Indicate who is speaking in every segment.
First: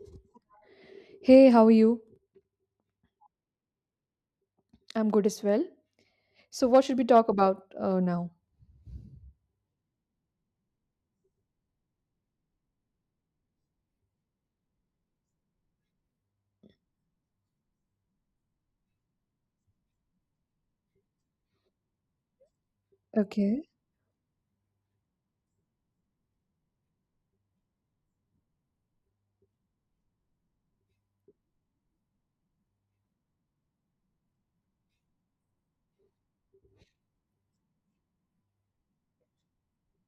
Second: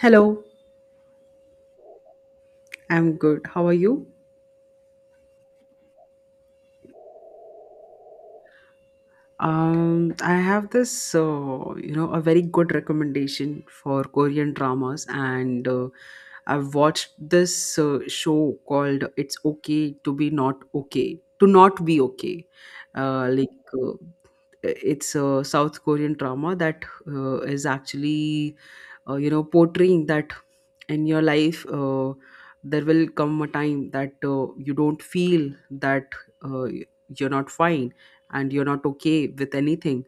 Speaker 1: Hello,
Speaker 2: Hey, how are you?
Speaker 1: I'm good. How are you?
Speaker 2: I'm good as well. So, what should we talk about now?
Speaker 1: I have this, a very good recommendation for Korean dramas, and I've watched this show called "It's Okay to Be Not Okay to Not Be Okay."
Speaker 2: Okay.
Speaker 1: Like, it's a South Korean drama that is actually, portraying that in your life there will come a time that you don't feel that, uh, you're not fine, and you're not okay with anything,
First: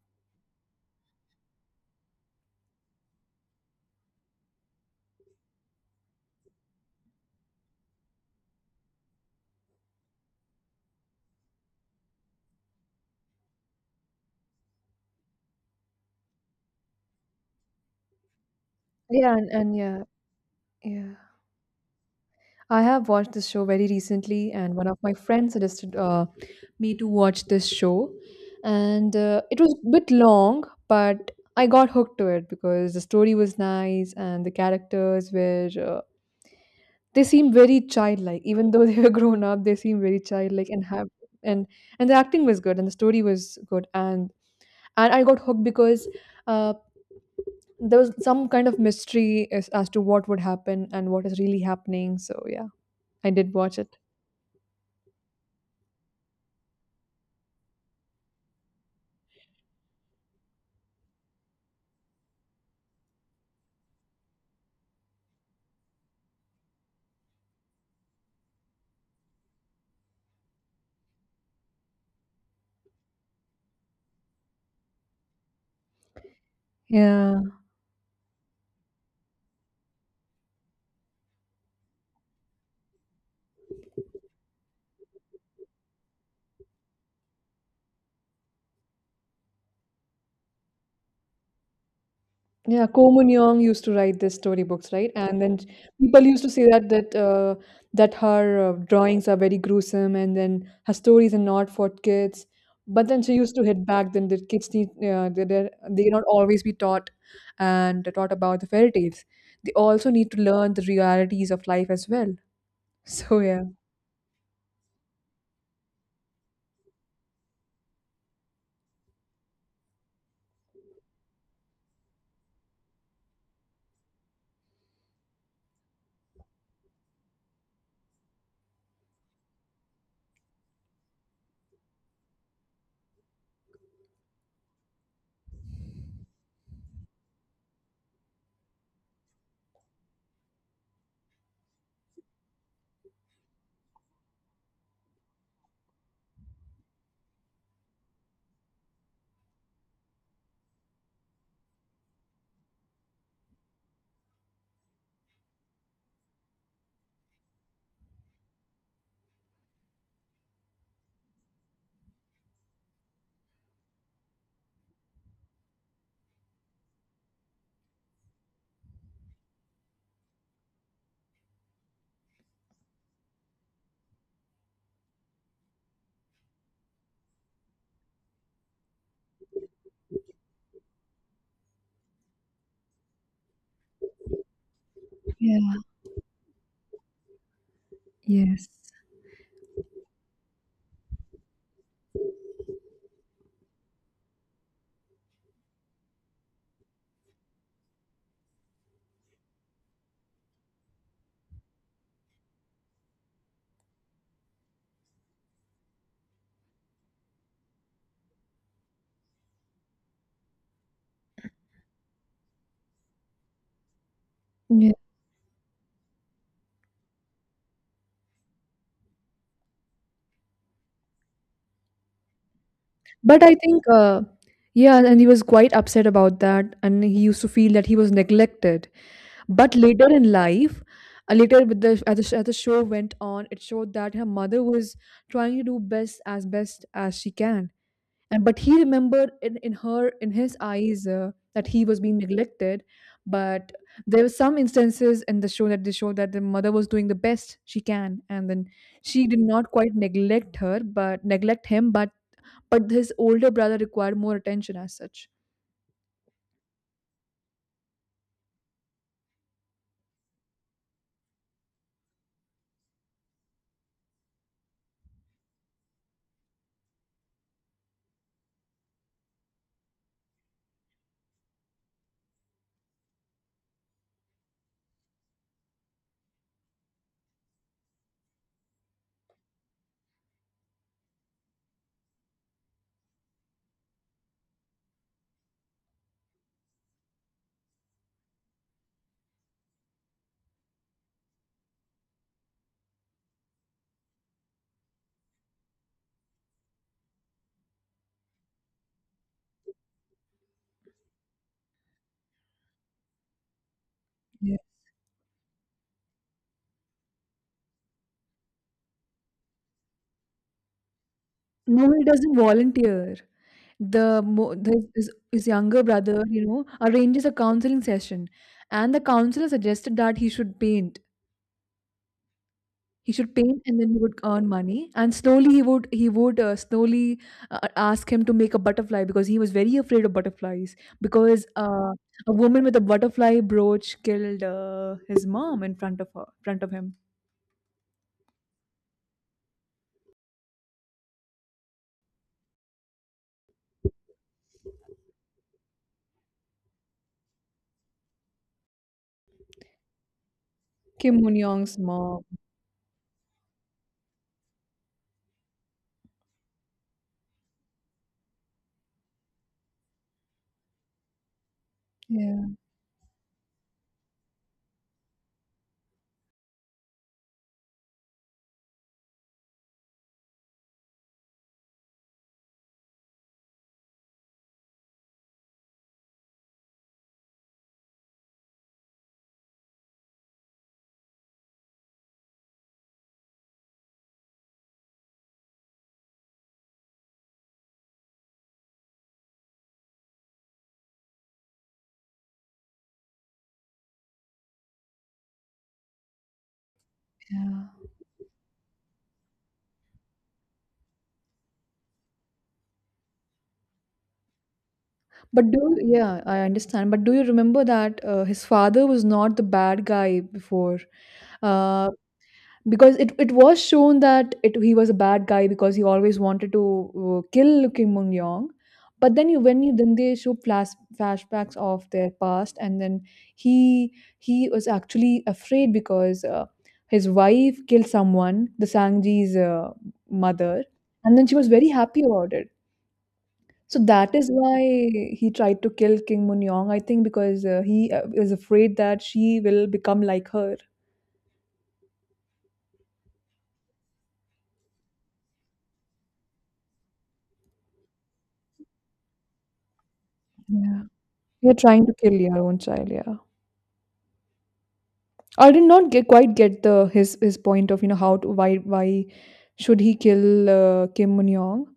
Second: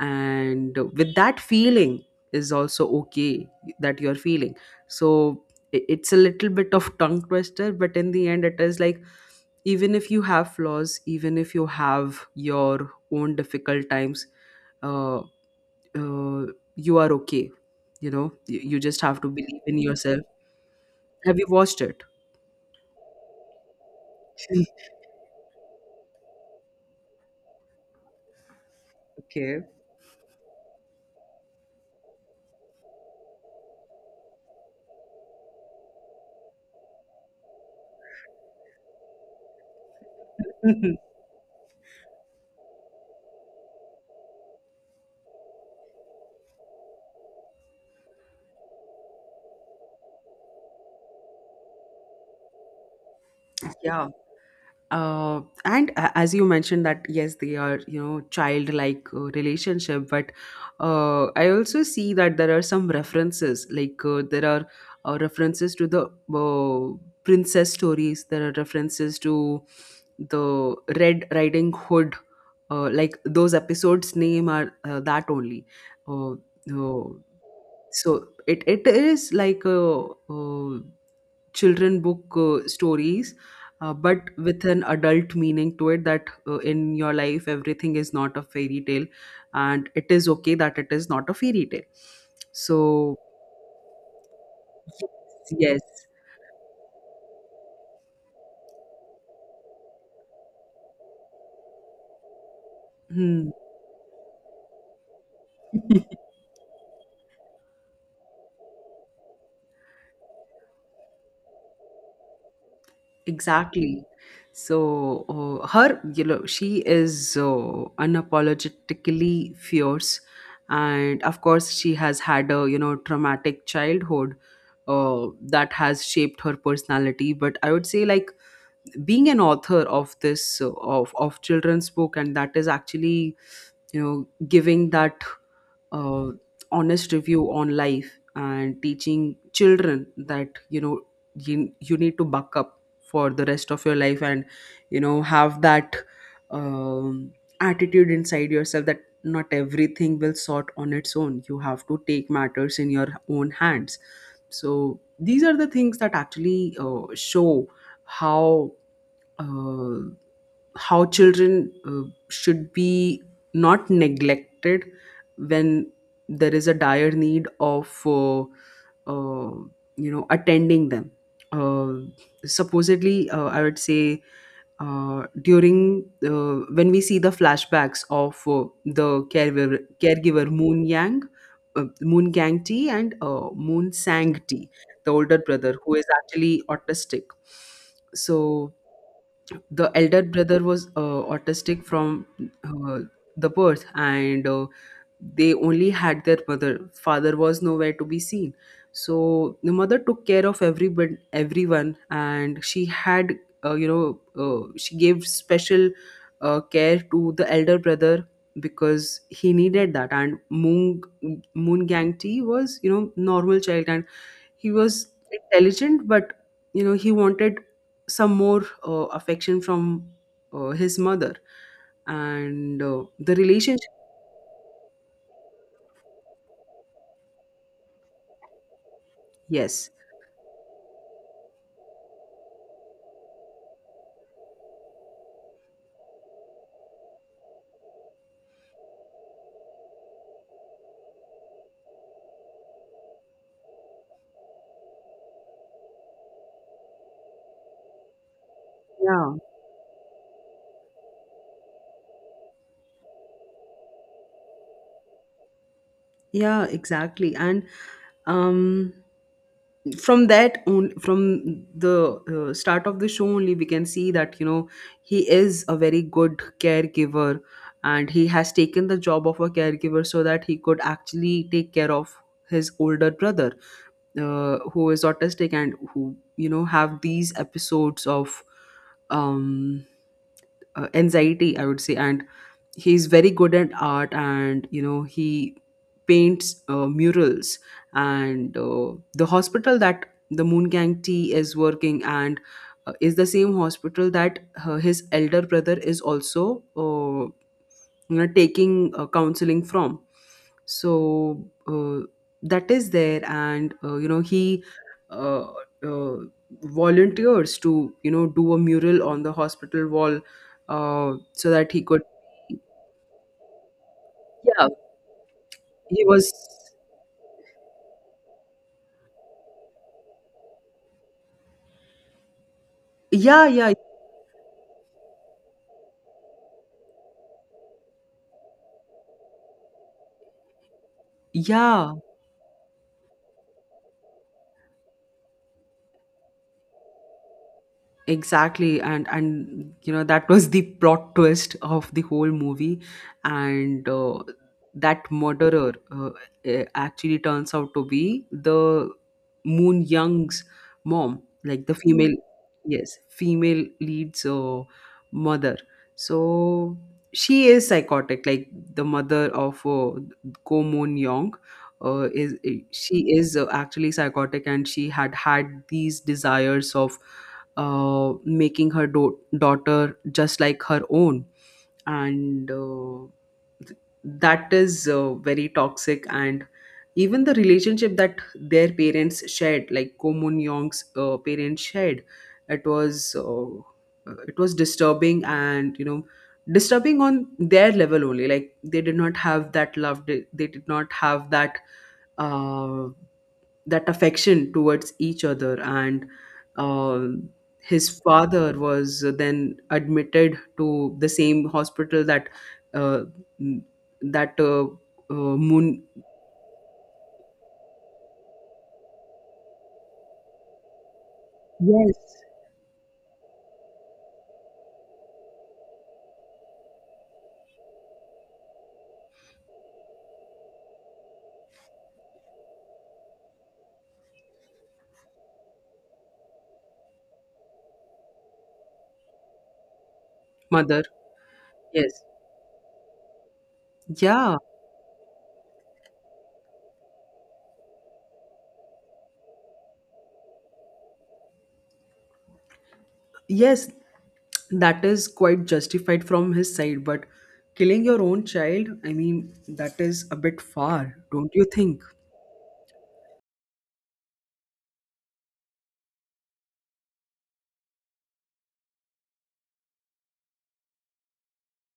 Speaker 1: and with that feeling is also okay, that you're feeling. So it's a little bit of tongue twister, but in the end it is like, even if you have flaws, even if you have your own difficult times, uh, uh, you are okay. You know, you just have to
Speaker 2: Yeah, and,
Speaker 1: believe
Speaker 2: and
Speaker 1: in
Speaker 2: yeah,
Speaker 1: yourself.
Speaker 2: yeah.
Speaker 1: Have you watched it?
Speaker 2: I have watched this show very recently, and one of my friends suggested me to watch this show, and it
Speaker 1: Okay.
Speaker 2: was a bit long, but I got hooked to it because the story was nice and the characters were they seem very childlike, even though they were grown up. They seem very childlike and have and the acting was good and the story was good and I got hooked because uh, there was some kind of mystery as to what would happen and what is really happening. So yeah, I did watch it.
Speaker 1: Yeah, and as you mentioned, that yes, they are, you know, childlike relationship, but I also see that there are some references, like, there are references to the uh, princess stories, there are references to the Red Riding Hood, like those episodes name are that only, uh, uh,
Speaker 2: Yeah.
Speaker 1: so it is like, uh, children book stories, but with an adult meaning to it, that in your life, everything is not a fairy tale, and it is okay that it is not a fairy tale.
Speaker 2: Yeah, Ko
Speaker 1: So
Speaker 2: Mun Yeong used to write these storybooks, right? And then
Speaker 1: yes.
Speaker 2: people used to say that her drawings are very gruesome, and then her stories are not for kids. But then she
Speaker 1: Hmm.
Speaker 2: used to hit back. Then the kids need they not always be taught and taught about the fairy tales. They also need to learn the realities of life as well. So yeah.
Speaker 1: Exactly. So her, you know, she is unapologetically fierce, and of course, she has had a, you know, traumatic childhood that has shaped her personality. But I would say, like, being an author of this, of children's book, and that is actually, you know, giving that uh, honest review on life and teaching children that, you know, you need to buck up for the rest of your life, and you know, have that um, attitude inside yourself, that not everything will sort on its own, you have to take matters in your own hands. So these are the things that actually show how, uh, how children should be not neglected when there is a dire need of, uh, you know, attending them, uh, supposedly, I would say, during, when we see the flashbacks of the caregiver Moon Yang, Moon Gang Tea, and Moon Sang Tea, the older
Speaker 2: Yeah.
Speaker 1: brother, who is actually autistic.
Speaker 2: Yes.
Speaker 1: So the elder brother was autistic from the birth, and they only had their mother. Father was nowhere to be seen. So the mother took care of everybody, everyone, and she had, you know, she gave special care to the elder brother because he needed that. And Moon Gang Tea was, you know, normal child, and. He was intelligent, but you know, he wanted some more affection from, his mother, and the
Speaker 2: But I think,
Speaker 1: relationship.
Speaker 2: yeah, and he was quite upset about that, and he used to feel that he was neglected. But
Speaker 1: Yes.
Speaker 2: later in life, later with the as the show went on, it showed that her mother was trying to do best as she can, and but he remembered in her in his eyes that he was being neglected, but there were some instances in the show that they showed that the mother was doing the best she can and then she
Speaker 1: Yeah.
Speaker 2: did not quite neglect him, but his older brother required more attention as such.
Speaker 1: Yeah, exactly. And um, from that on, from the start of the show only, we can see that, you know, he is a very good caregiver, and he has taken the job of a caregiver so that he could actually take care of his older brother, who is autistic and who, you know, have these episodes of, um, anxiety, I would say. And he's very good at art, and you know, he paints murals. And the hospital that the Moon Gang T is working, and is the same hospital that his elder brother is also, you know, taking counseling from. So uh, that is there, and you know,
Speaker 2: Yeah.
Speaker 1: he uh, uh, volunteers to, you know, do a mural on the hospital wall, so that he
Speaker 2: No,
Speaker 1: could.
Speaker 2: he doesn't volunteer.
Speaker 1: Yeah,
Speaker 2: The his younger
Speaker 1: he
Speaker 2: brother,
Speaker 1: was.
Speaker 2: you know, arranges a counseling session, and the counselor suggested that he should paint. He should
Speaker 1: Yeah,
Speaker 2: paint
Speaker 1: yeah.
Speaker 2: and then he would earn money. And slowly he would slowly ask him to make a butterfly because he was very afraid of butterflies because
Speaker 1: Yeah,
Speaker 2: a woman with a butterfly brooch killed his mom in front of her front of him.
Speaker 1: exactly. And you know, that was the plot twist of the whole movie. And that murderer, actually turns out to be the Moon Young's
Speaker 2: Kim
Speaker 1: mom,
Speaker 2: Moon
Speaker 1: like the
Speaker 2: Young's
Speaker 1: female.
Speaker 2: mom.
Speaker 1: Yes, female lead's mother. So she is psychotic. Like, the mother of Ko Moon Young, is,
Speaker 2: Yeah,
Speaker 1: she is actually psychotic, and she had had these desires of making her daughter just like her own. And that is very toxic. And even the relationship that their parents shared, like Ko Moon Young's parents shared, it was, disturbing and you know, disturbing on their level only. Like, they did not have that love. They did not have that, uh, that affection towards each other, and uh,
Speaker 2: yeah.
Speaker 1: his father was then admitted to the same hospital that, uh, that uh, Moon.
Speaker 2: Yeah, I understand. But do you remember that his father was not the bad guy before? Uh,
Speaker 1: Yes.
Speaker 2: because it was shown that it, he was a bad guy because he always wanted to kill Kim Moon Young. But then you when you then they show flashbacks of their past, and then he he was actually afraid because his wife killed someone, the Sangji's mother,
Speaker 1: Mother.
Speaker 2: and then she was very happy
Speaker 1: Yes.
Speaker 2: about it. So that is
Speaker 1: Yeah,
Speaker 2: why he tried to kill Kim Moon Young, I think, because he is afraid that she will become like her.
Speaker 1: yes, that is quite justified from his side, but killing your own child, I mean, that is a bit
Speaker 2: Yeah,
Speaker 1: far, don't you
Speaker 2: you're
Speaker 1: think?
Speaker 2: trying to kill your own child. Yeah. I did not quite get the his point of, you know, how to why should he kill Kim Moon Young?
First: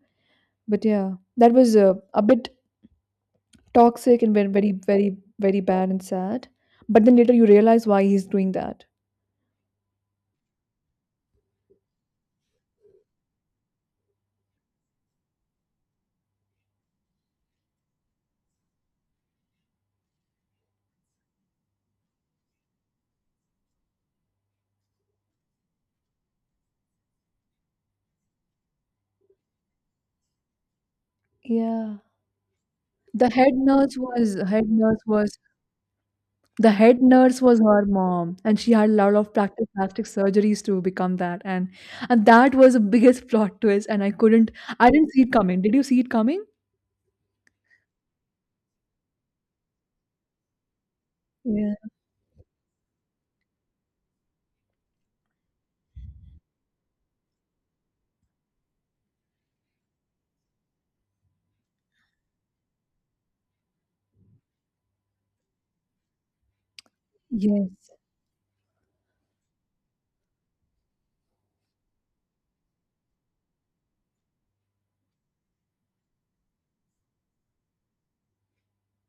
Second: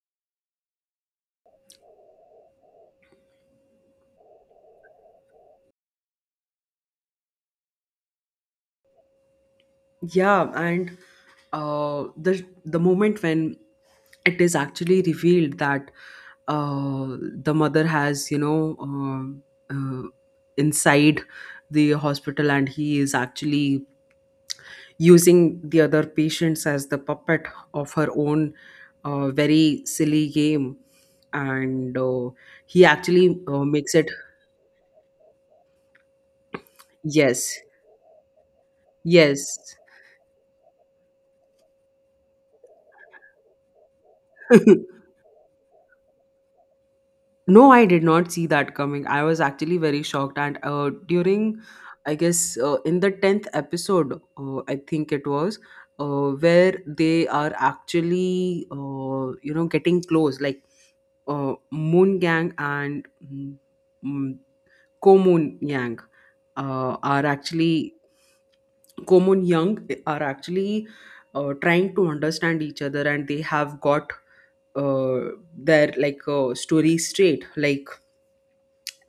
Speaker 2: But yeah, that was a bit toxic and very, very, very, very bad and sad. But then later you realize why he's doing that.
Speaker 1: Yeah, and the moment when it is actually revealed that uh, the mother has, you know, uh, inside the hospital, and he is actually using the other patients as the puppet of her own, very silly game,
Speaker 2: Yeah,
Speaker 1: and he
Speaker 2: the
Speaker 1: actually
Speaker 2: head
Speaker 1: makes
Speaker 2: nurse
Speaker 1: it.
Speaker 2: was the head nurse was
Speaker 1: Yes,
Speaker 2: her mom, and she had a lot of
Speaker 1: yes.
Speaker 2: practic plastic surgeries to become that, and that was the biggest plot twist, and I didn't see it coming. Did you see it coming?
Speaker 1: No, I did not see that coming. I was actually very shocked. And during,
Speaker 2: Yeah.
Speaker 1: I guess, in the 10th episode, I think it was, where they are actually, you know, getting close, like, Moon Gang and, mm, Ko Moon Yang are
Speaker 2: Yes.
Speaker 1: actually, Ko Moon Young are actually trying to understand each other, and they have got uh, their, like, story straight. Like,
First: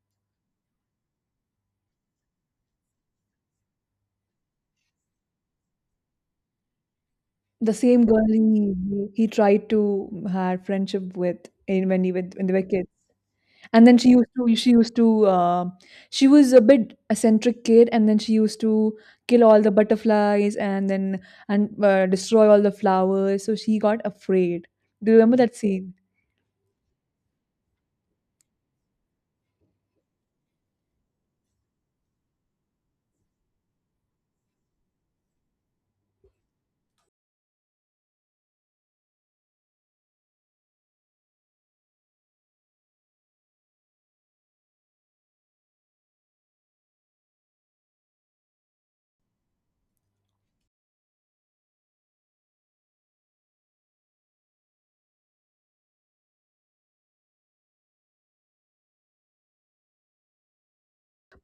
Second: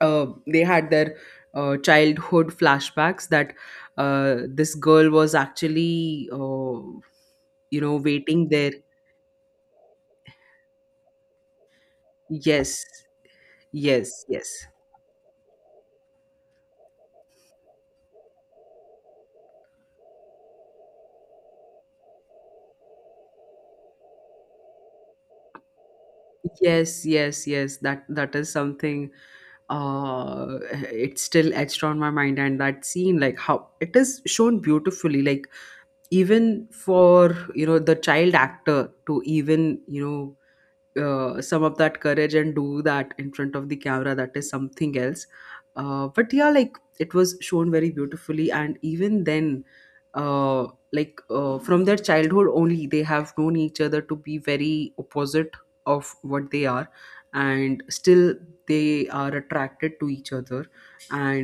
Speaker 1: they had their childhood flashbacks, that this girl was actually,
Speaker 2: The
Speaker 1: you know,
Speaker 2: same girl
Speaker 1: waiting there.
Speaker 2: he tried to have friendship with in when he went when they were
Speaker 1: Yes,
Speaker 2: kids. And then
Speaker 1: yes, yes.
Speaker 2: she used to she was a bit eccentric kid, and then she used to kill all the butterflies and then and destroy all the flowers. So she got afraid. Do you remember that scene?
Speaker 1: Yes, yes, yes, that is something, uh it's still etched on my mind. And that scene, like how it is shown beautifully, like, even for, you know, the child actor to even, you know, some of that courage and do that in front of the camera, that is something else. But yeah, like, it was shown very beautifully, and even then, uh, like, from their childhood only, they have known each other to be very opposite of what they are, and still they are attracted to each other.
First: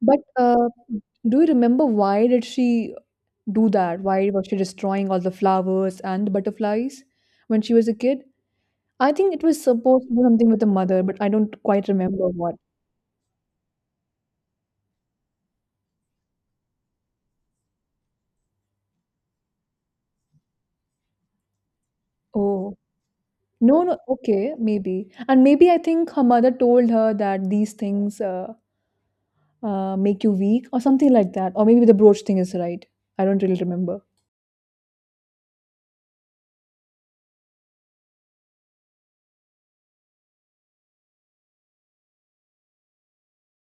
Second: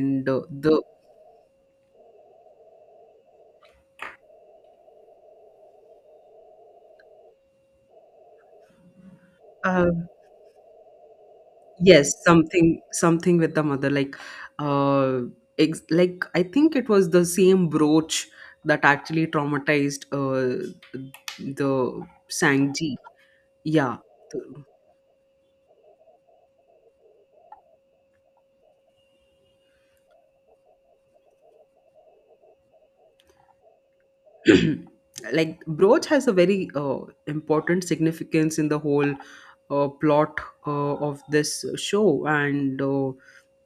Speaker 2: But
Speaker 1: the
Speaker 2: do you remember why did she do that? Why was she destroying all the flowers and the butterflies when she was a kid? I think it was
Speaker 1: uh,
Speaker 2: supposed to be something with the mother, but I don't quite
Speaker 1: yes,
Speaker 2: remember what.
Speaker 1: something with the mother, like, uh ex like, I think it was the same brooch that actually traumatized the
Speaker 2: Oh.
Speaker 1: Sangji.
Speaker 2: No,
Speaker 1: Yeah.
Speaker 2: no, okay, maybe. And maybe I think her mother told her that these things make you weak or something like that. Or maybe the brooch thing is right. I don't really remember.
Speaker 1: the- Like, brooch has a very important significance in the whole plot uh, of this show. And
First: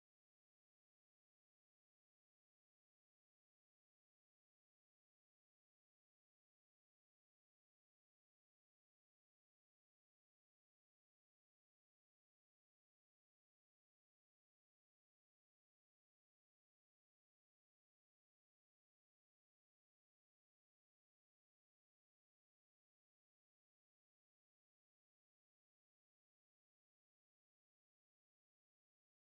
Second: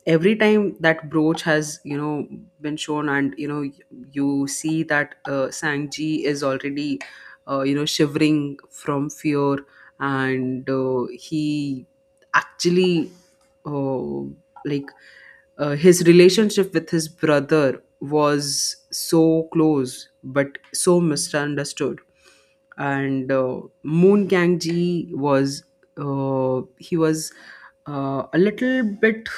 Speaker 1: every time that brooch has, you know, been shown, and you know, you see that Sangji is already, you know, shivering from fear, and he actually, uh, like, his relationship with his brother was so close but so misunderstood. And Moon Gang Ji was, he was, a little bit,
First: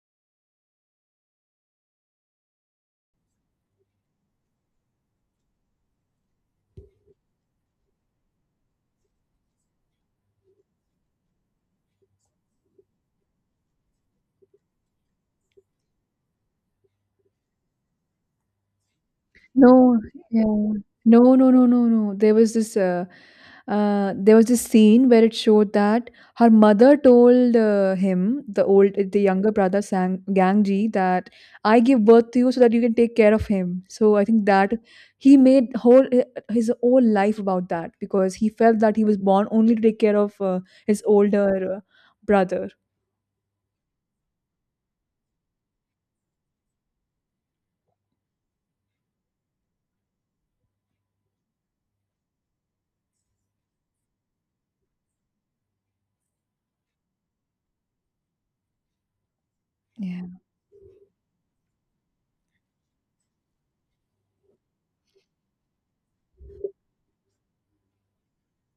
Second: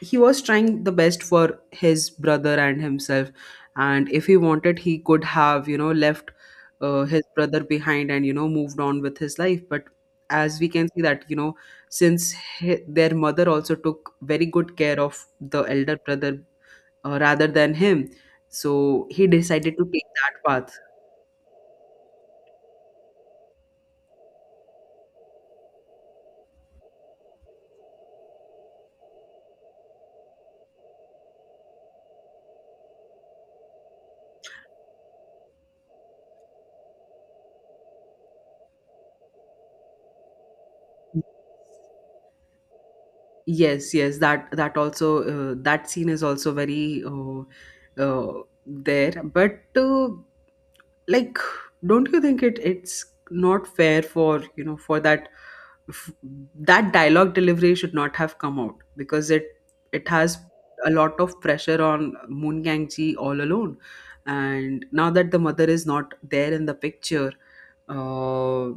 Speaker 1: he was trying the best for his brother and himself. And if he wanted, he could have, you know, left his brother behind and, you know, moved on with his life. But as we can see that, you know, since their mother also took very good care of the elder brother rather than him, so he decided to
Speaker 2: No,
Speaker 1: take that
Speaker 2: yeah.
Speaker 1: path.
Speaker 2: No, no, no, no, no. There was this scene where it showed that her mother told him, the younger brother Sang Gangji, that I give birth to you so that you can take care of him. So I think that he made whole his whole life about that because he felt that he was born only to take care of his older brother.
Speaker 1: Yes, yes, that that also, that scene is also very, there. But like, don't you think it's not fair, for you know, for that, f- that dialogue delivery should not have come out, because it has a lot of pressure on Moon Gang Ji all alone, and now that the mother is not there in the picture, uh,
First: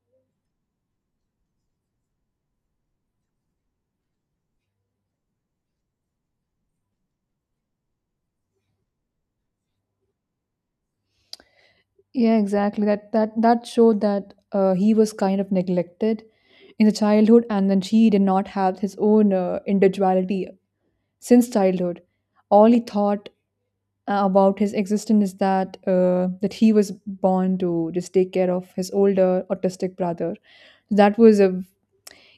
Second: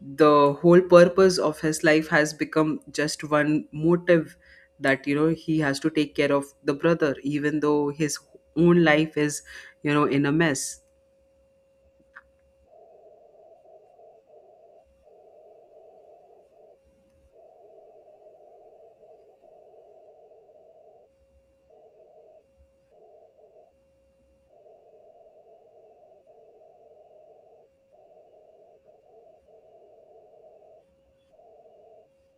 Speaker 1: the whole purpose of his life has become just one motive, that you know, he has to take care of the brother even though his own life is, you know, in a mess.
Speaker 2: Yeah, exactly. That showed that he was kind of neglected in the childhood, and then she did not have his own individuality since childhood. All he thought about his existence is that he was born to just take care of his older autistic brother. That was a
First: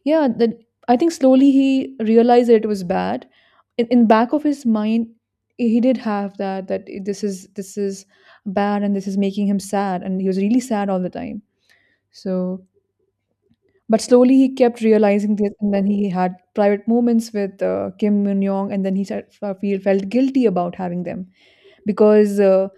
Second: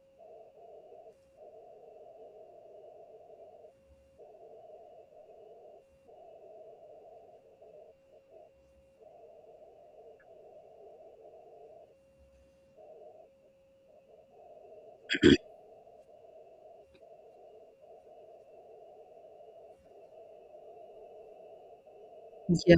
Speaker 2: yeah. That I think slowly he realized that it was bad. In back of his mind, he did have that this is bad and this is making him sad, and he was really sad all the time, so, but slowly he kept realizing this, and then he had private moments with Kim Min Young, and then he said, felt guilty about having them because
Speaker 1: Yeah,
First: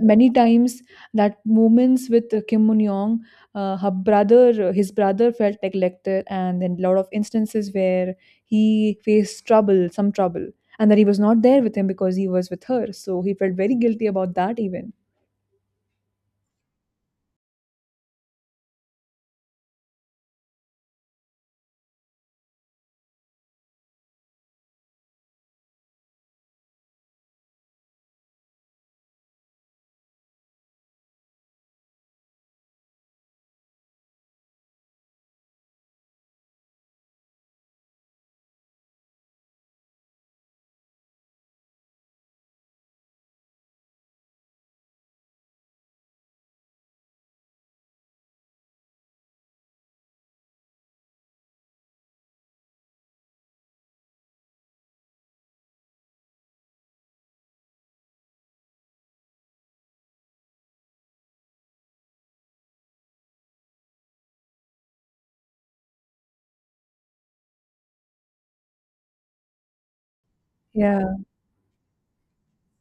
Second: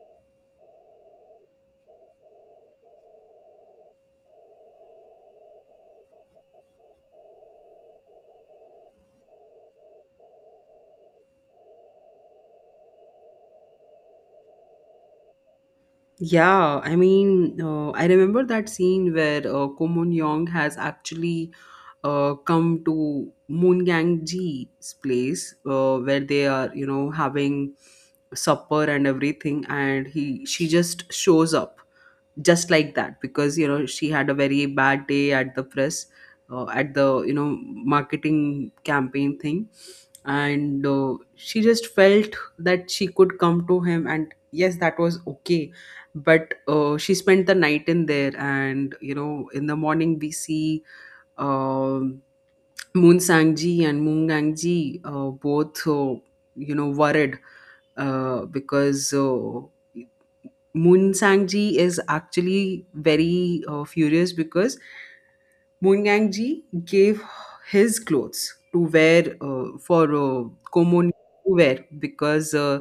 Speaker 2: many times that moments with Kim Min Young, his brother felt neglected, and then a lot of instances where he faced trouble, some trouble, and that he was not there with him because he was with her. So he felt very guilty about that even.
Speaker 1: yeah, I mean, I remember that scene where Ko Moon Young has actually come to Moon Gang Ji's place, where they are, you know, having supper and everything, and he she just shows up just like that, because you know, she had a very bad day at the press, at the, you know, marketing campaign thing. And she just felt that she could come to him, and yes, that was okay. But she spent the night in there, and you know, in the morning we see, um Moon Sangji and Moon Gangji, both, you know, worried, because Moon Sang Ji is actually very furious, because Moon Ji gave his clothes to wear, for
Speaker 2: Yeah,
Speaker 1: Komon to wear, because, uh,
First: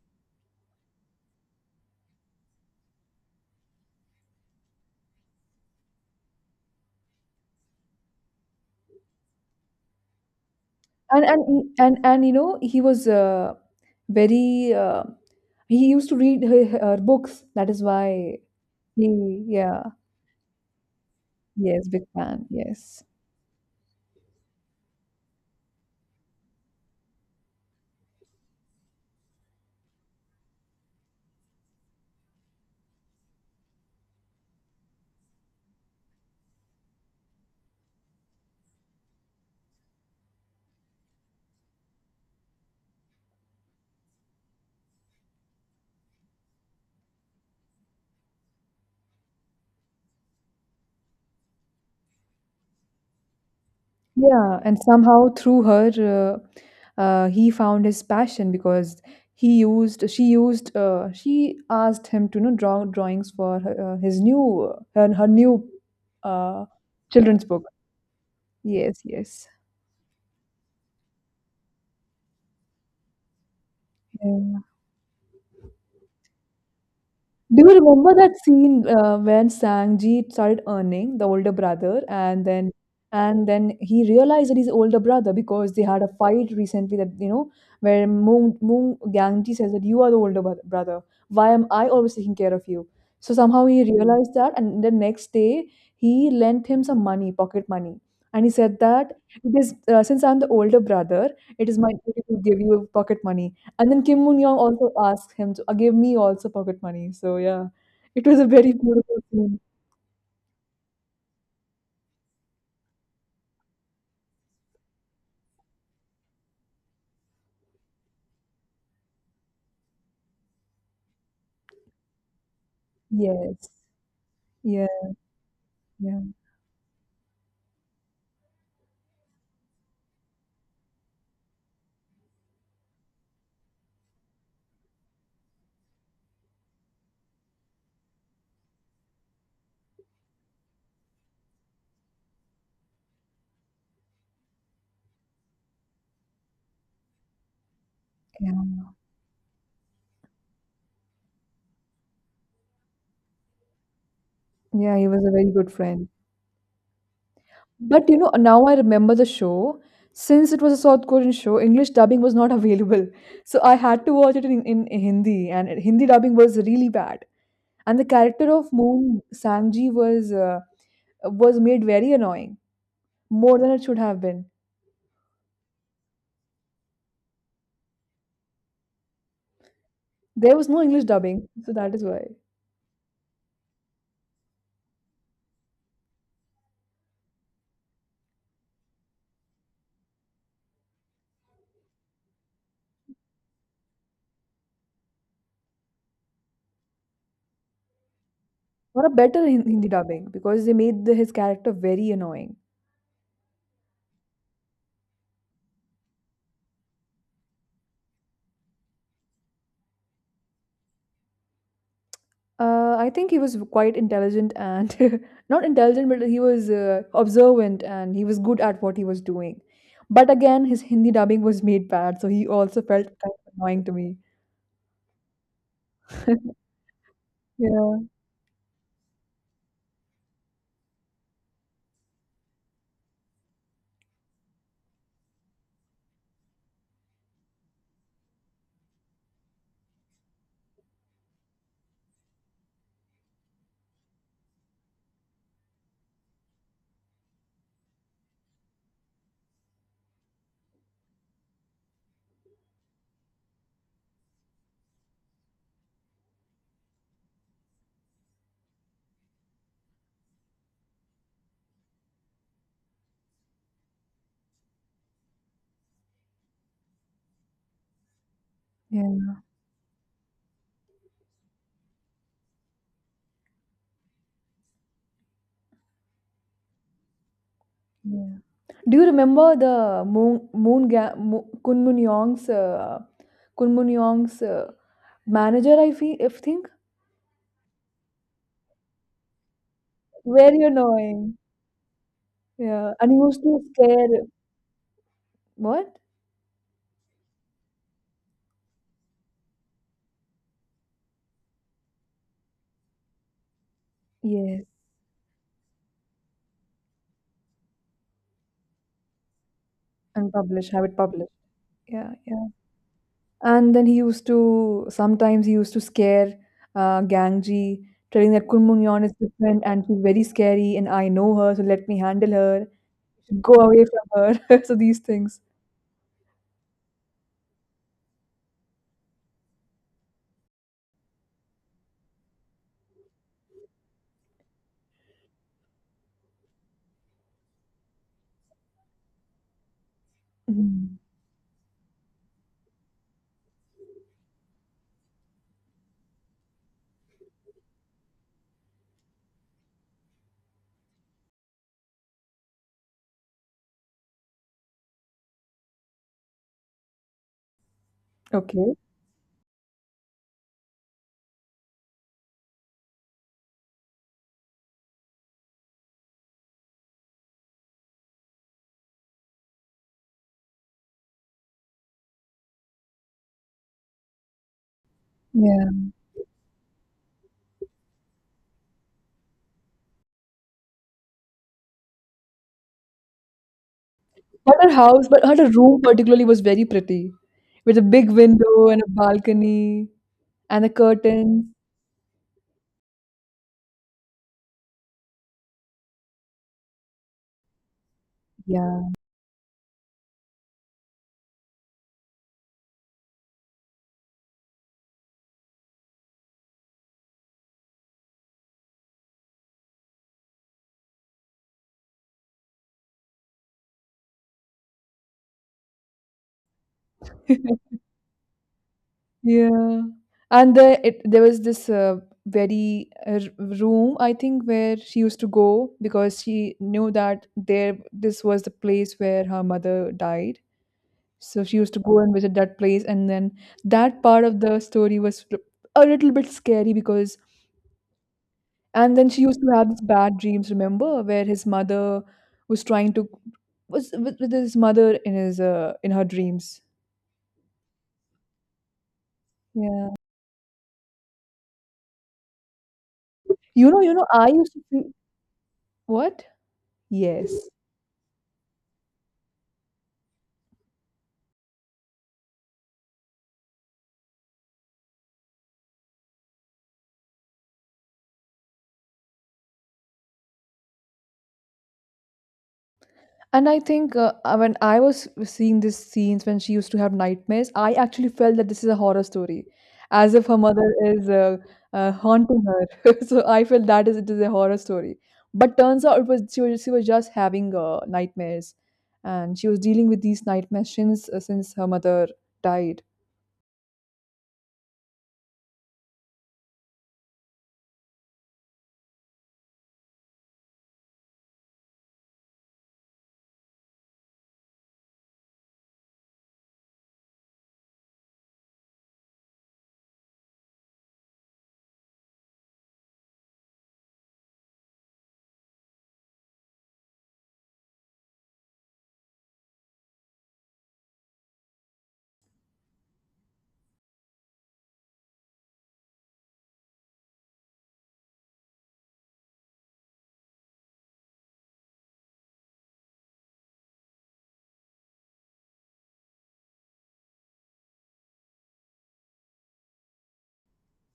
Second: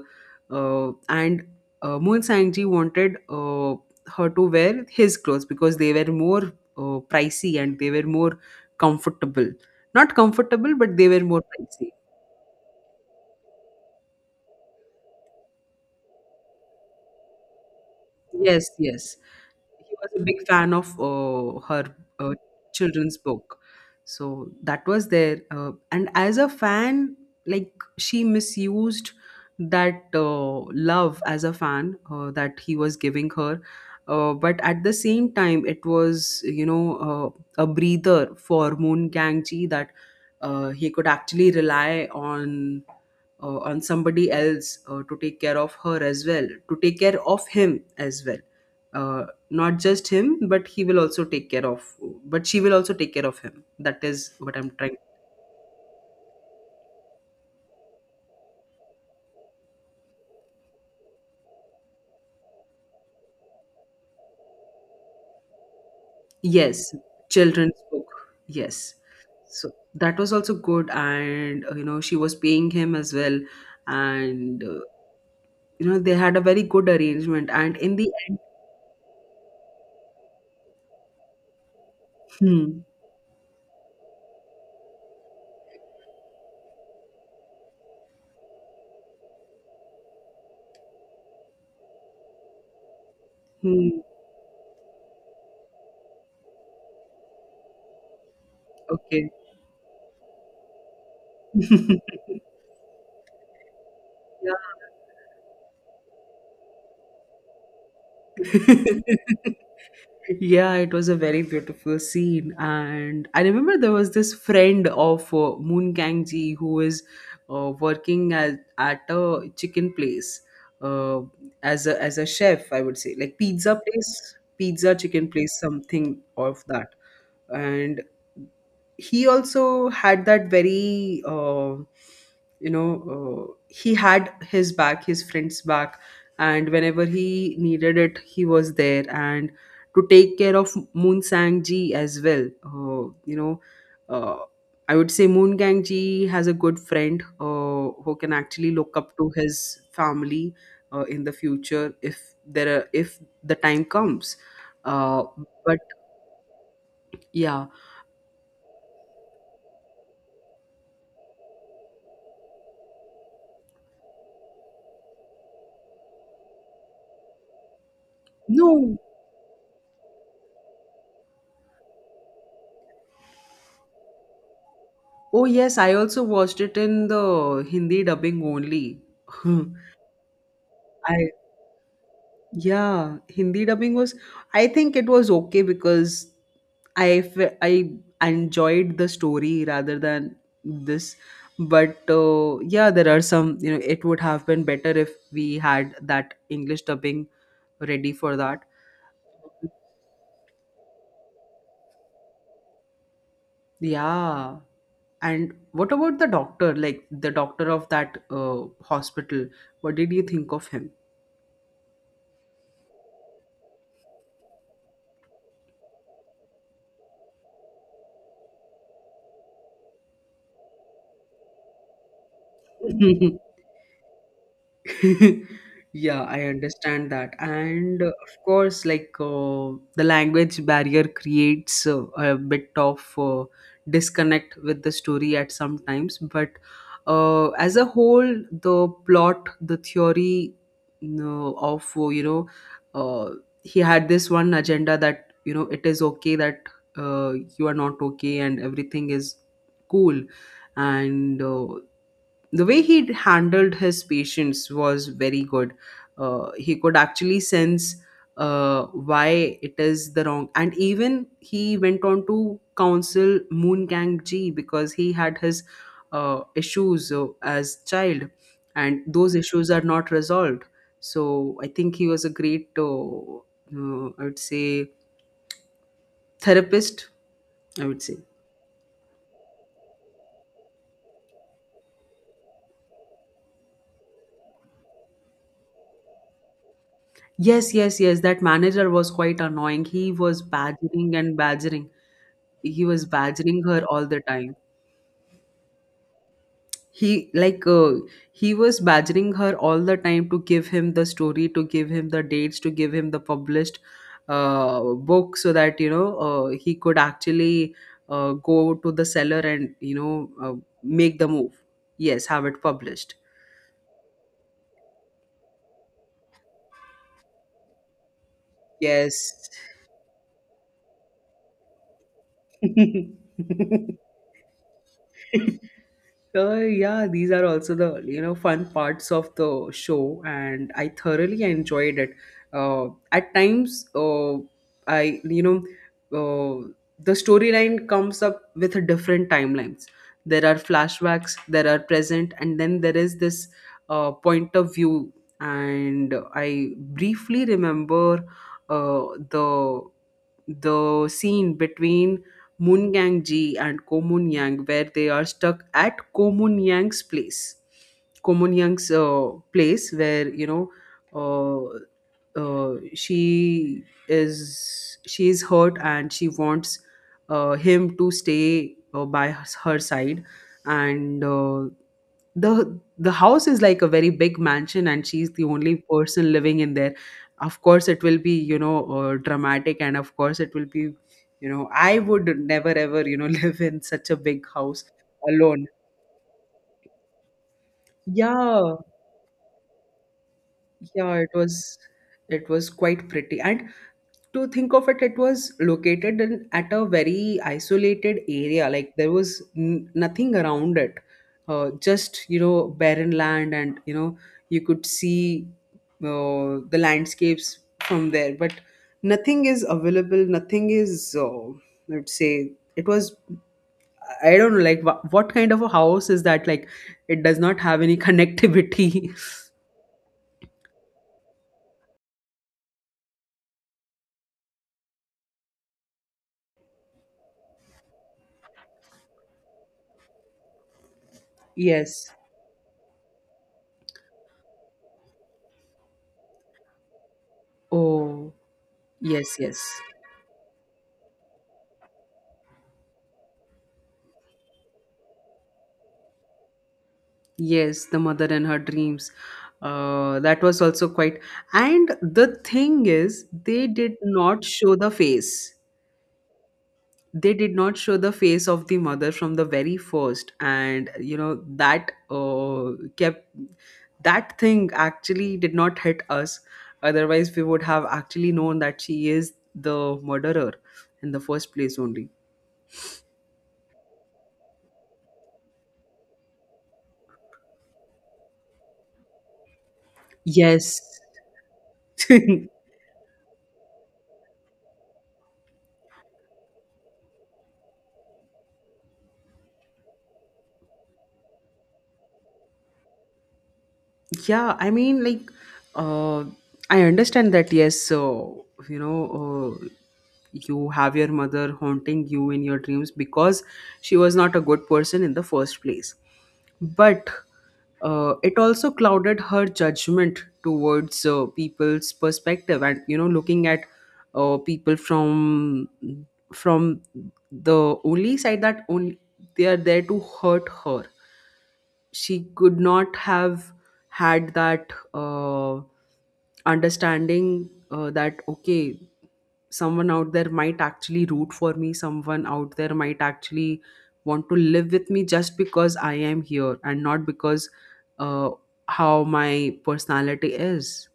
Speaker 1: uh, and Moon Ji wanted her to wear his clothes because they were more pricey, and they were more comfortable. Not comfortable, but they were
Speaker 2: and
Speaker 1: more pricey.
Speaker 2: and, you know, he was very he used to read her books. That is why
Speaker 1: Yes, yes.
Speaker 2: he
Speaker 1: He
Speaker 2: yeah,
Speaker 1: was a big fan of
Speaker 2: yes,
Speaker 1: her
Speaker 2: big
Speaker 1: uh,
Speaker 2: fan, yes.
Speaker 1: children's book. So that was there, and as a fan, like, she misused that love as a fan that he was giving her. But at the same time, it was, you know, a breather for Moon Gangji that he could actually rely on somebody else to take care of her as well, to take care of him as well. uh, Not just him, but he will also take care of, but she will also take care of him. That is what
Speaker 2: Yeah,
Speaker 1: I'm
Speaker 2: and
Speaker 1: trying.
Speaker 2: somehow through her, he found his passion because she asked him to, you know, draw drawings for her, her new, uh,
Speaker 1: Yes,
Speaker 2: children's book.
Speaker 1: children's book. Yes.
Speaker 2: Yes, yes.
Speaker 1: So that was also good, and you know, she was paying him as well. And
Speaker 2: Yeah.
Speaker 1: you know, they had a very good arrangement,
Speaker 2: Do you
Speaker 1: and in the
Speaker 2: remember that
Speaker 1: end.
Speaker 2: scene when Sangji started earning the older brother,
Speaker 1: Hmm.
Speaker 2: and then he realized that he's older brother because they had a fight recently that, you know, where Moon Gangji says that you are the older brother. Why am I always taking care of you? So somehow he
Speaker 1: Hmm.
Speaker 2: realized that, and the next day he lent him some money, pocket money, and he said that
Speaker 1: Okay.
Speaker 2: it is since I'm the older brother, it is my duty to give you pocket money. And then Kim Moon Young
Speaker 1: Yeah.
Speaker 2: also asked him to gave me also pocket money. So yeah, it was a very beautiful scene.
Speaker 1: Yeah, it was a very beautiful scene. And I remember there was this friend of Moon Kangji who was working as, at a chicken place, uh, as a chef, I would say, like
Speaker 2: Yes.
Speaker 1: pizza place,
Speaker 2: Yeah,
Speaker 1: pizza chicken place, something
Speaker 2: yeah,
Speaker 1: of that. And he also had that very you know, he had his back, his friend's back, and whenever he needed it, he was there and to take care of Moon Sang Ji as well. uh, you know, uh, I would say Moon Gang Ji has a good friend who can actually
Speaker 2: yeah.
Speaker 1: look up to his family in the future, if there are, if the time comes,
Speaker 2: Yeah, he
Speaker 1: uh,
Speaker 2: was a very good
Speaker 1: but
Speaker 2: friend.
Speaker 1: yeah.
Speaker 2: But you know, now I remember the show. Since it was a South Korean show, English dubbing was not available. So I had to watch it in Hindi, and Hindi dubbing was really bad. And the character of
Speaker 1: No.
Speaker 2: Moon Sangji was made very annoying, more than it should have been.
Speaker 1: Oh, yes, I also watched it in the Hindi dubbing only.
Speaker 2: There was no English
Speaker 1: I.
Speaker 2: dubbing, so that is why.
Speaker 1: Yeah, Hindi dubbing was, I think it was okay because I enjoyed the story rather than this. But yeah, there are some, you know, it would have been better if we had that English dubbing ready for that.
Speaker 2: Or a better Hindi dubbing because they made his character very annoying.
Speaker 1: Yeah. And what about the doctor, like the doctor of that hospital? What did you think of him?
Speaker 2: I think he was quite intelligent and not intelligent, but he was observant and he was good at what he was doing. But again, his Hindi dubbing was made bad, so he also felt kind of annoying to me.
Speaker 1: Yeah, I understand that,
Speaker 2: Yeah,
Speaker 1: and of course, like, the language barrier creates a bit of disconnect with the story at some times, but as a whole, the plot, the theory, you know, of, you know, uh, he had this one agenda that, you know, it is okay that you are not okay and everything is cool. And the way he handled his patients was very good. He could actually sense why it is the wrong, and even he went on to counsel Moon Kang Ji because he had his issues as child, and those
Speaker 2: yeah,
Speaker 1: issues are not resolved. So I think he was a great, I would say, therapist, I would say.
Speaker 2: yeah. Do you remember the Kunmun Yong's manager? I think
Speaker 1: Yes, yes, yes. That manager was quite annoying. He was
Speaker 2: very
Speaker 1: badgering
Speaker 2: annoying.
Speaker 1: and badgering. He
Speaker 2: Yeah,
Speaker 1: was
Speaker 2: and he used to
Speaker 1: badgering her all the
Speaker 2: scare.
Speaker 1: time.
Speaker 2: What?
Speaker 1: He, like, he was badgering her all the time to give him the story, to give him the dates, to give him the published
Speaker 2: Yes,
Speaker 1: book, so that, you know, he could actually go to the seller and, you
Speaker 2: and
Speaker 1: know,
Speaker 2: publish, have it
Speaker 1: make the
Speaker 2: published.
Speaker 1: move.
Speaker 2: Yeah,
Speaker 1: Yes,
Speaker 2: yeah.
Speaker 1: have it published.
Speaker 2: And then he used to sometimes he used to scare Gangji, telling that Kunmungyeon is
Speaker 1: Yes.
Speaker 2: different and she's very scary, and I know her, so let me handle her. Go away from her. So these things.
Speaker 1: Yeah, these are also the, you know, fun parts of the show, and I thoroughly enjoyed it. At times, I, you know, uh, the storyline comes up with different timelines. There are
Speaker 2: Mhm.
Speaker 1: flashbacks, there are present, and then there is this point of view. And I briefly remember uh, the the scene between Munyangji and Komunyang, where they are stuck at Komunyang's place.
Speaker 2: Okay.
Speaker 1: Komunyang's place, where, you know, she is hurt and she wants him to stay by her side, and the house is like a very big mansion, and she's the only
Speaker 2: Yeah.
Speaker 1: person living in there. Of course, it will be, you know, dramatic, and of course, it will be, you know, I would never ever, you know, live in such a big
Speaker 2: But her
Speaker 1: house
Speaker 2: house, but her
Speaker 1: alone.
Speaker 2: room particularly was very pretty, with a big window
Speaker 1: Yeah,
Speaker 2: and a balcony and the
Speaker 1: yeah, it
Speaker 2: curtains.
Speaker 1: was, it was quite pretty. And to think of it, it was located in at a very isolated area.
Speaker 2: Yeah.
Speaker 1: Like there was n nothing around it. Just, you know, barren land and, you know, you could see the landscapes from there, but nothing is available. Nothing is, I would say, it was, I don't know, like what kind of a house is that? Like, it does not have any connectivity.
Speaker 2: Yeah. And there was this room I think where she used to go because she knew that there this was the place where her mother died. So she used to go
Speaker 1: Yes.
Speaker 2: and visit that place, and then that part of the story was a little bit scary because
Speaker 1: Oh,
Speaker 2: and then she
Speaker 1: yes,
Speaker 2: used to
Speaker 1: yes,
Speaker 2: have these bad dreams, remember, where his mother was trying to was with his mother in his in her dreams.
Speaker 1: yes. The mother and her dreams.
Speaker 2: Yeah.
Speaker 1: That was also quite. And the thing is, they
Speaker 2: You know,
Speaker 1: did
Speaker 2: I
Speaker 1: not
Speaker 2: used to
Speaker 1: show
Speaker 2: feel
Speaker 1: the face.
Speaker 2: what?
Speaker 1: They
Speaker 2: Yes.
Speaker 1: did not show the face of the mother from the very first, and you know that kept, that thing actually did not hit us, otherwise we would have actually known that she is the murderer in the first place only.
Speaker 2: And I think when I was seeing these scenes when she used to have nightmares, I actually felt that this is a horror story, as if her mother
Speaker 1: Yes.
Speaker 2: is haunting her. So I felt that is it is a horror story. But turns out it was she was, she was just having nightmares, and she was dealing with these nightmares since her mother died.
Speaker 1: Yeah, I mean, like, uh, I understand that. Yes, so you know, uh, you have your mother haunting you in your dreams because she was not a good person in the first place. But it also clouded her judgment towards people's perspective, and you know, looking at people from the only side, that only they are there to hurt her. She could not have had that understanding that, okay, someone out there might actually root for me, someone out there might actually want to live with me just because I am here and not because uh, how my personality is.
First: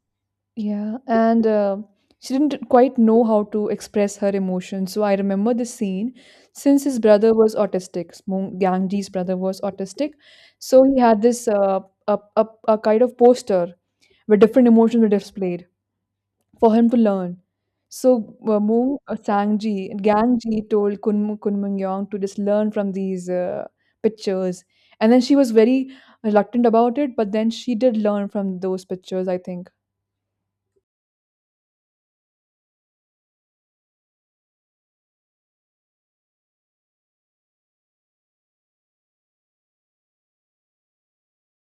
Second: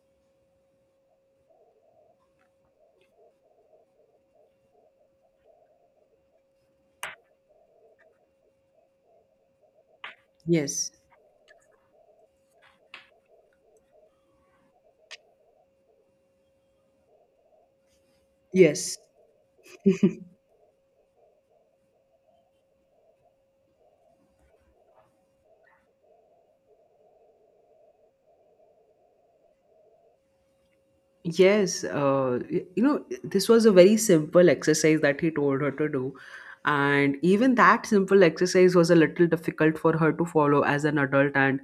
Speaker 2: Yeah, and she didn't quite know how to express her emotions. So I remember this scene. Since his brother was autistic, Gangji's brother was autistic, so
Speaker 1: Yes,
Speaker 2: he had this a kind of poster where different emotions were displayed for him to learn. So
Speaker 1: yes.
Speaker 2: Gangji told Kunmungyong to just learn from these pictures, and then she was very reluctant about it, but then she did learn from those pictures, I think.
Speaker 1: Yes, you know, this was a very simple exercise that he told her to do. And even that simple exercise was a little difficult for her to follow as an adult. And,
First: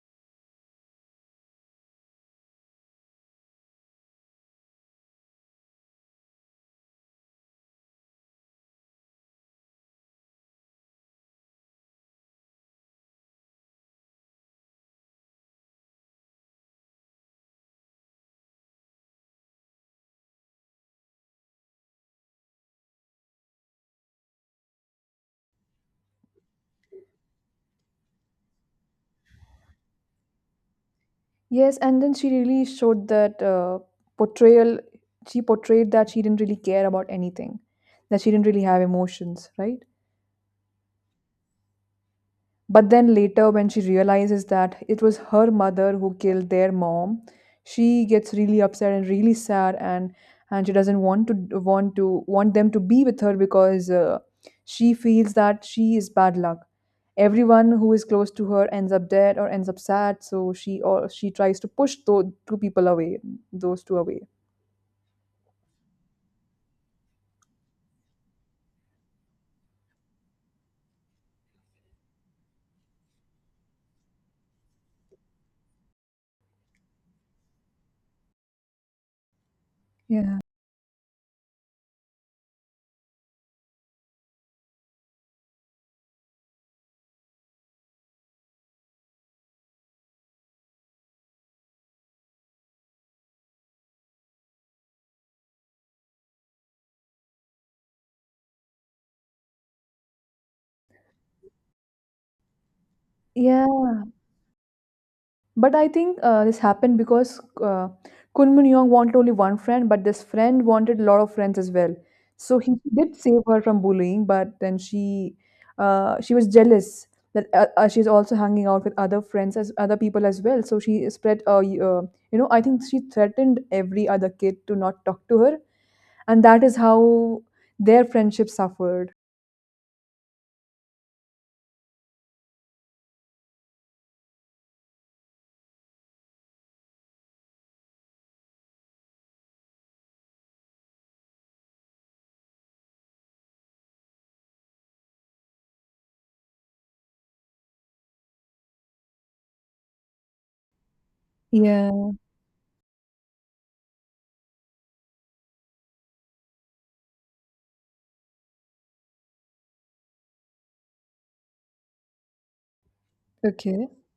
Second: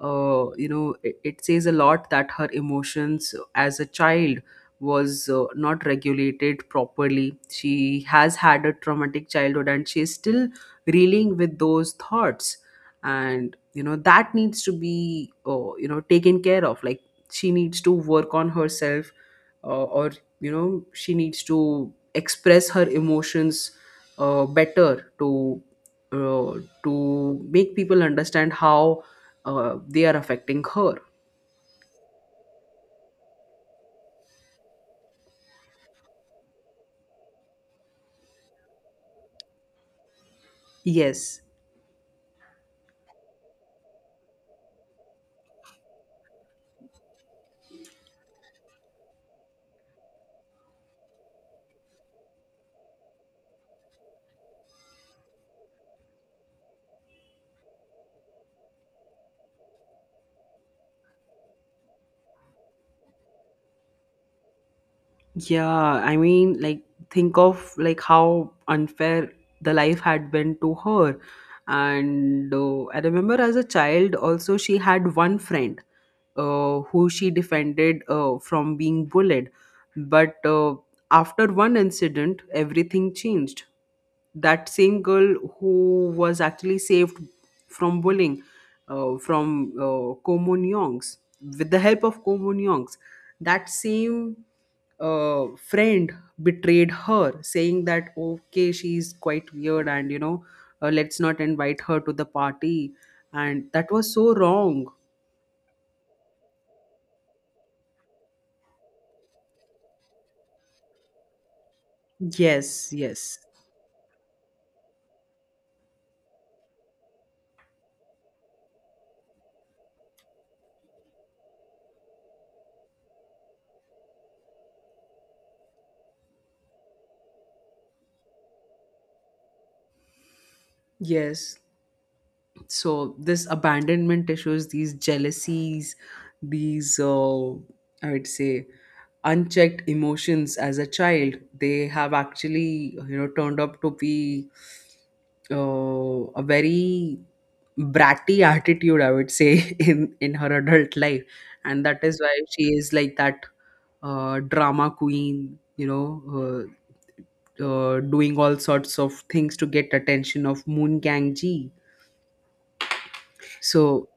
Speaker 1: you know, it says a lot that her emotions as a child was not regulated properly. She has had a traumatic childhood, and she is still reeling with those thoughts. And, you know, that needs to be, you know, taken care of. Like, she needs to work on herself, or, you know, she needs to express her emotions better uh, to make people understand how they are affecting her.
Speaker 2: Yes, and then she really showed that portrayal. She portrayed that she didn't really care about anything, that she didn't really have emotions, right?
Speaker 1: Yes.
Speaker 2: But then later, when she realizes that it was her mother who killed their mom, she gets really upset and really sad, and she doesn't want them to be with her because she feels that she is bad luck. Everyone who is close to her ends up dead or ends up sad, so she tries to push those two people away, those two away.
Speaker 1: Yeah, I mean, like, think of like how unfair the life had been to her. And I remember as a child, also she had one friend who she defended from being bullied.
Speaker 2: Yeah.
Speaker 1: But after one incident, everything changed. That same girl who was actually saved from bullying from Komun Young's, with the help of Ko Komun Young's, that same friend betrayed her, saying that, okay, she's quite weird and, you know, let's not invite her to the party.
Speaker 2: Yeah.
Speaker 1: And that was so wrong.
Speaker 2: But I think this happened because Kunmin Yong wanted only one friend, but this friend wanted a lot of friends as well. So he
Speaker 1: Yes,
Speaker 2: did
Speaker 1: yes,
Speaker 2: save her from bullying, but then she was jealous that she's also hanging out with other friends as other people as well. So she spread you know, I think she threatened every other kid to not talk to her, and that is how their friendship suffered.
Speaker 1: yes. So this abandonment issues, these jealousies, these I would say unchecked emotions as a child, they have actually, you know, turned up to be a very bratty attitude, I would say, in her adult life. And that
Speaker 2: Yeah.
Speaker 1: is why she is like that drama queen, you know, doing all sorts of things to get attention of Moon Gang Ji.
Speaker 2: Okay.
Speaker 1: So.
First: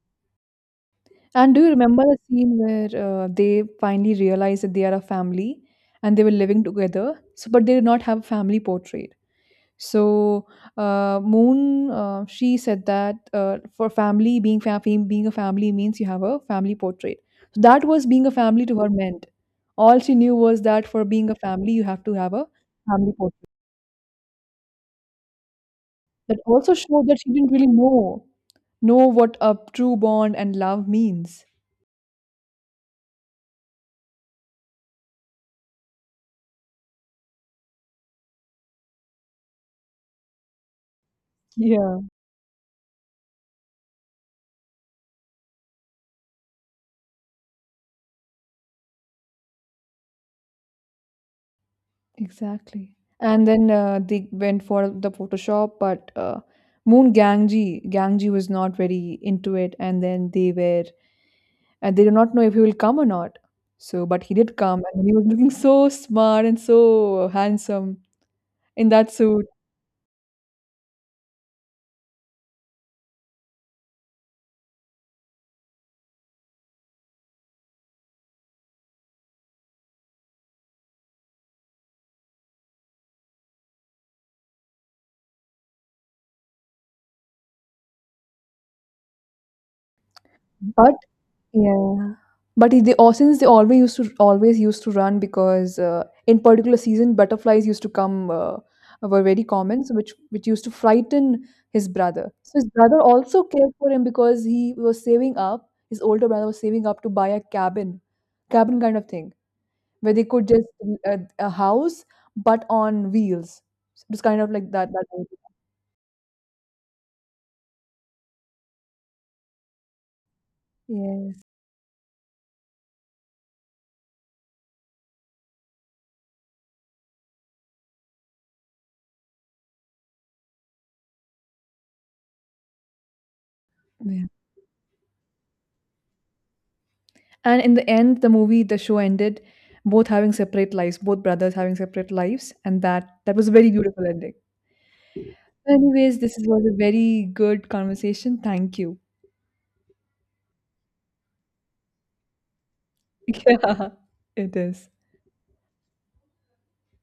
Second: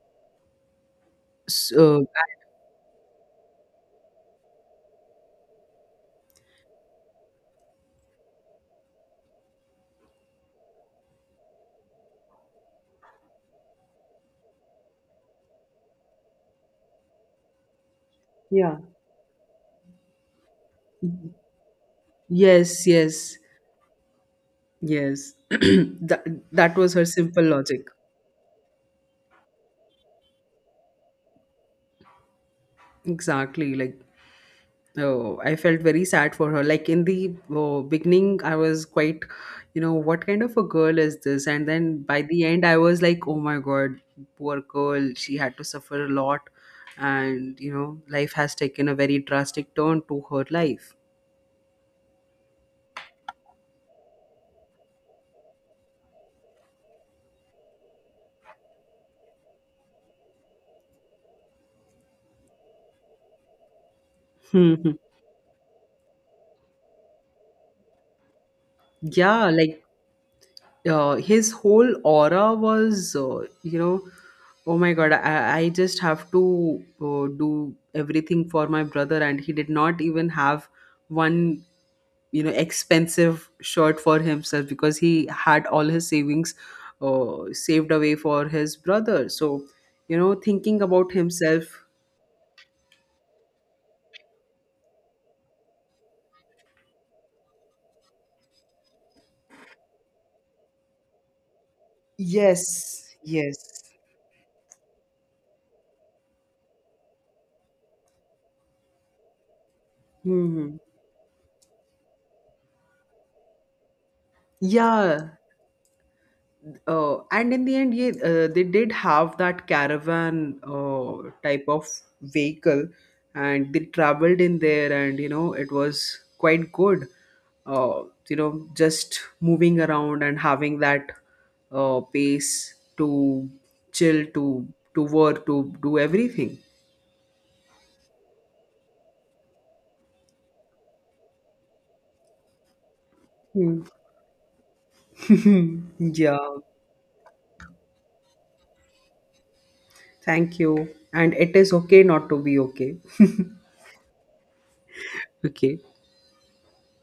Speaker 2: And do you remember
Speaker 1: So.
Speaker 2: the scene where they finally realize that they are a family and they were living together? So, but they did not have a family portrait. So, she said that for family, being a family means you have a family portrait. So that was being a family
Speaker 1: Yeah.
Speaker 2: to her meant. All she knew was that for being
Speaker 1: Mhm.
Speaker 2: a family, you have to have a
Speaker 1: Yes,
Speaker 2: family
Speaker 1: yes,
Speaker 2: portrait.
Speaker 1: yes. That,
Speaker 2: That also
Speaker 1: that was her
Speaker 2: showed that she
Speaker 1: simple
Speaker 2: didn't really
Speaker 1: logic.
Speaker 2: know what a true bond and love means.
Speaker 1: Exactly. Like, oh, I felt very sad for her. Like, in the, oh, beginning, I was quite, you know, what kind of a girl is this? And
Speaker 2: Yeah.
Speaker 1: then by the end, I was like, oh my God, poor girl. She had to suffer a lot. And, you know, life has taken a very drastic turn to her life.
Speaker 2: Exactly. And then they went for the Photoshop, but Gangji was not very into it, and they did not know if he will come or not. So, but he did come, and he was looking so smart and so handsome in that suit.
Speaker 1: Yeah, like, his whole aura was, you know, oh my God, I just have to do everything for my brother, and he did not even have one, you know, expensive shirt for himself because he had all his savings saved away for his brother. So, you know, thinking
Speaker 2: But
Speaker 1: about himself.
Speaker 2: yeah, but they all since they always used to run because in particular season butterflies used to come were very common, so which used to frighten his brother. So
Speaker 1: Yes,
Speaker 2: his brother also cared
Speaker 1: yes.
Speaker 2: for him because he was saving up. His older brother was saving up to buy a cabin, cabin kind of thing where they could just
Speaker 1: Hmm.
Speaker 2: a house but on wheels. So it was kind of like that. That
Speaker 1: Yeah. And in the end, yeah, they did have that caravan
Speaker 2: idea.
Speaker 1: type of vehicle, and they traveled in there, and you know it was quite good. Uh, you know, just moving around and having that pace to chill,
Speaker 2: Yes.
Speaker 1: to work, to do everything.
Speaker 2: And in the end, the show ended both having separate lives, both brothers having separate lives, and that was a very
Speaker 1: Hmm.
Speaker 2: beautiful ending. Anyways, this
Speaker 1: Yeah,
Speaker 2: was a very good conversation. Thank you.
Speaker 1: thank you. And it is okay not to be okay.
Speaker 2: Yeah, it is.
Speaker 1: Okay.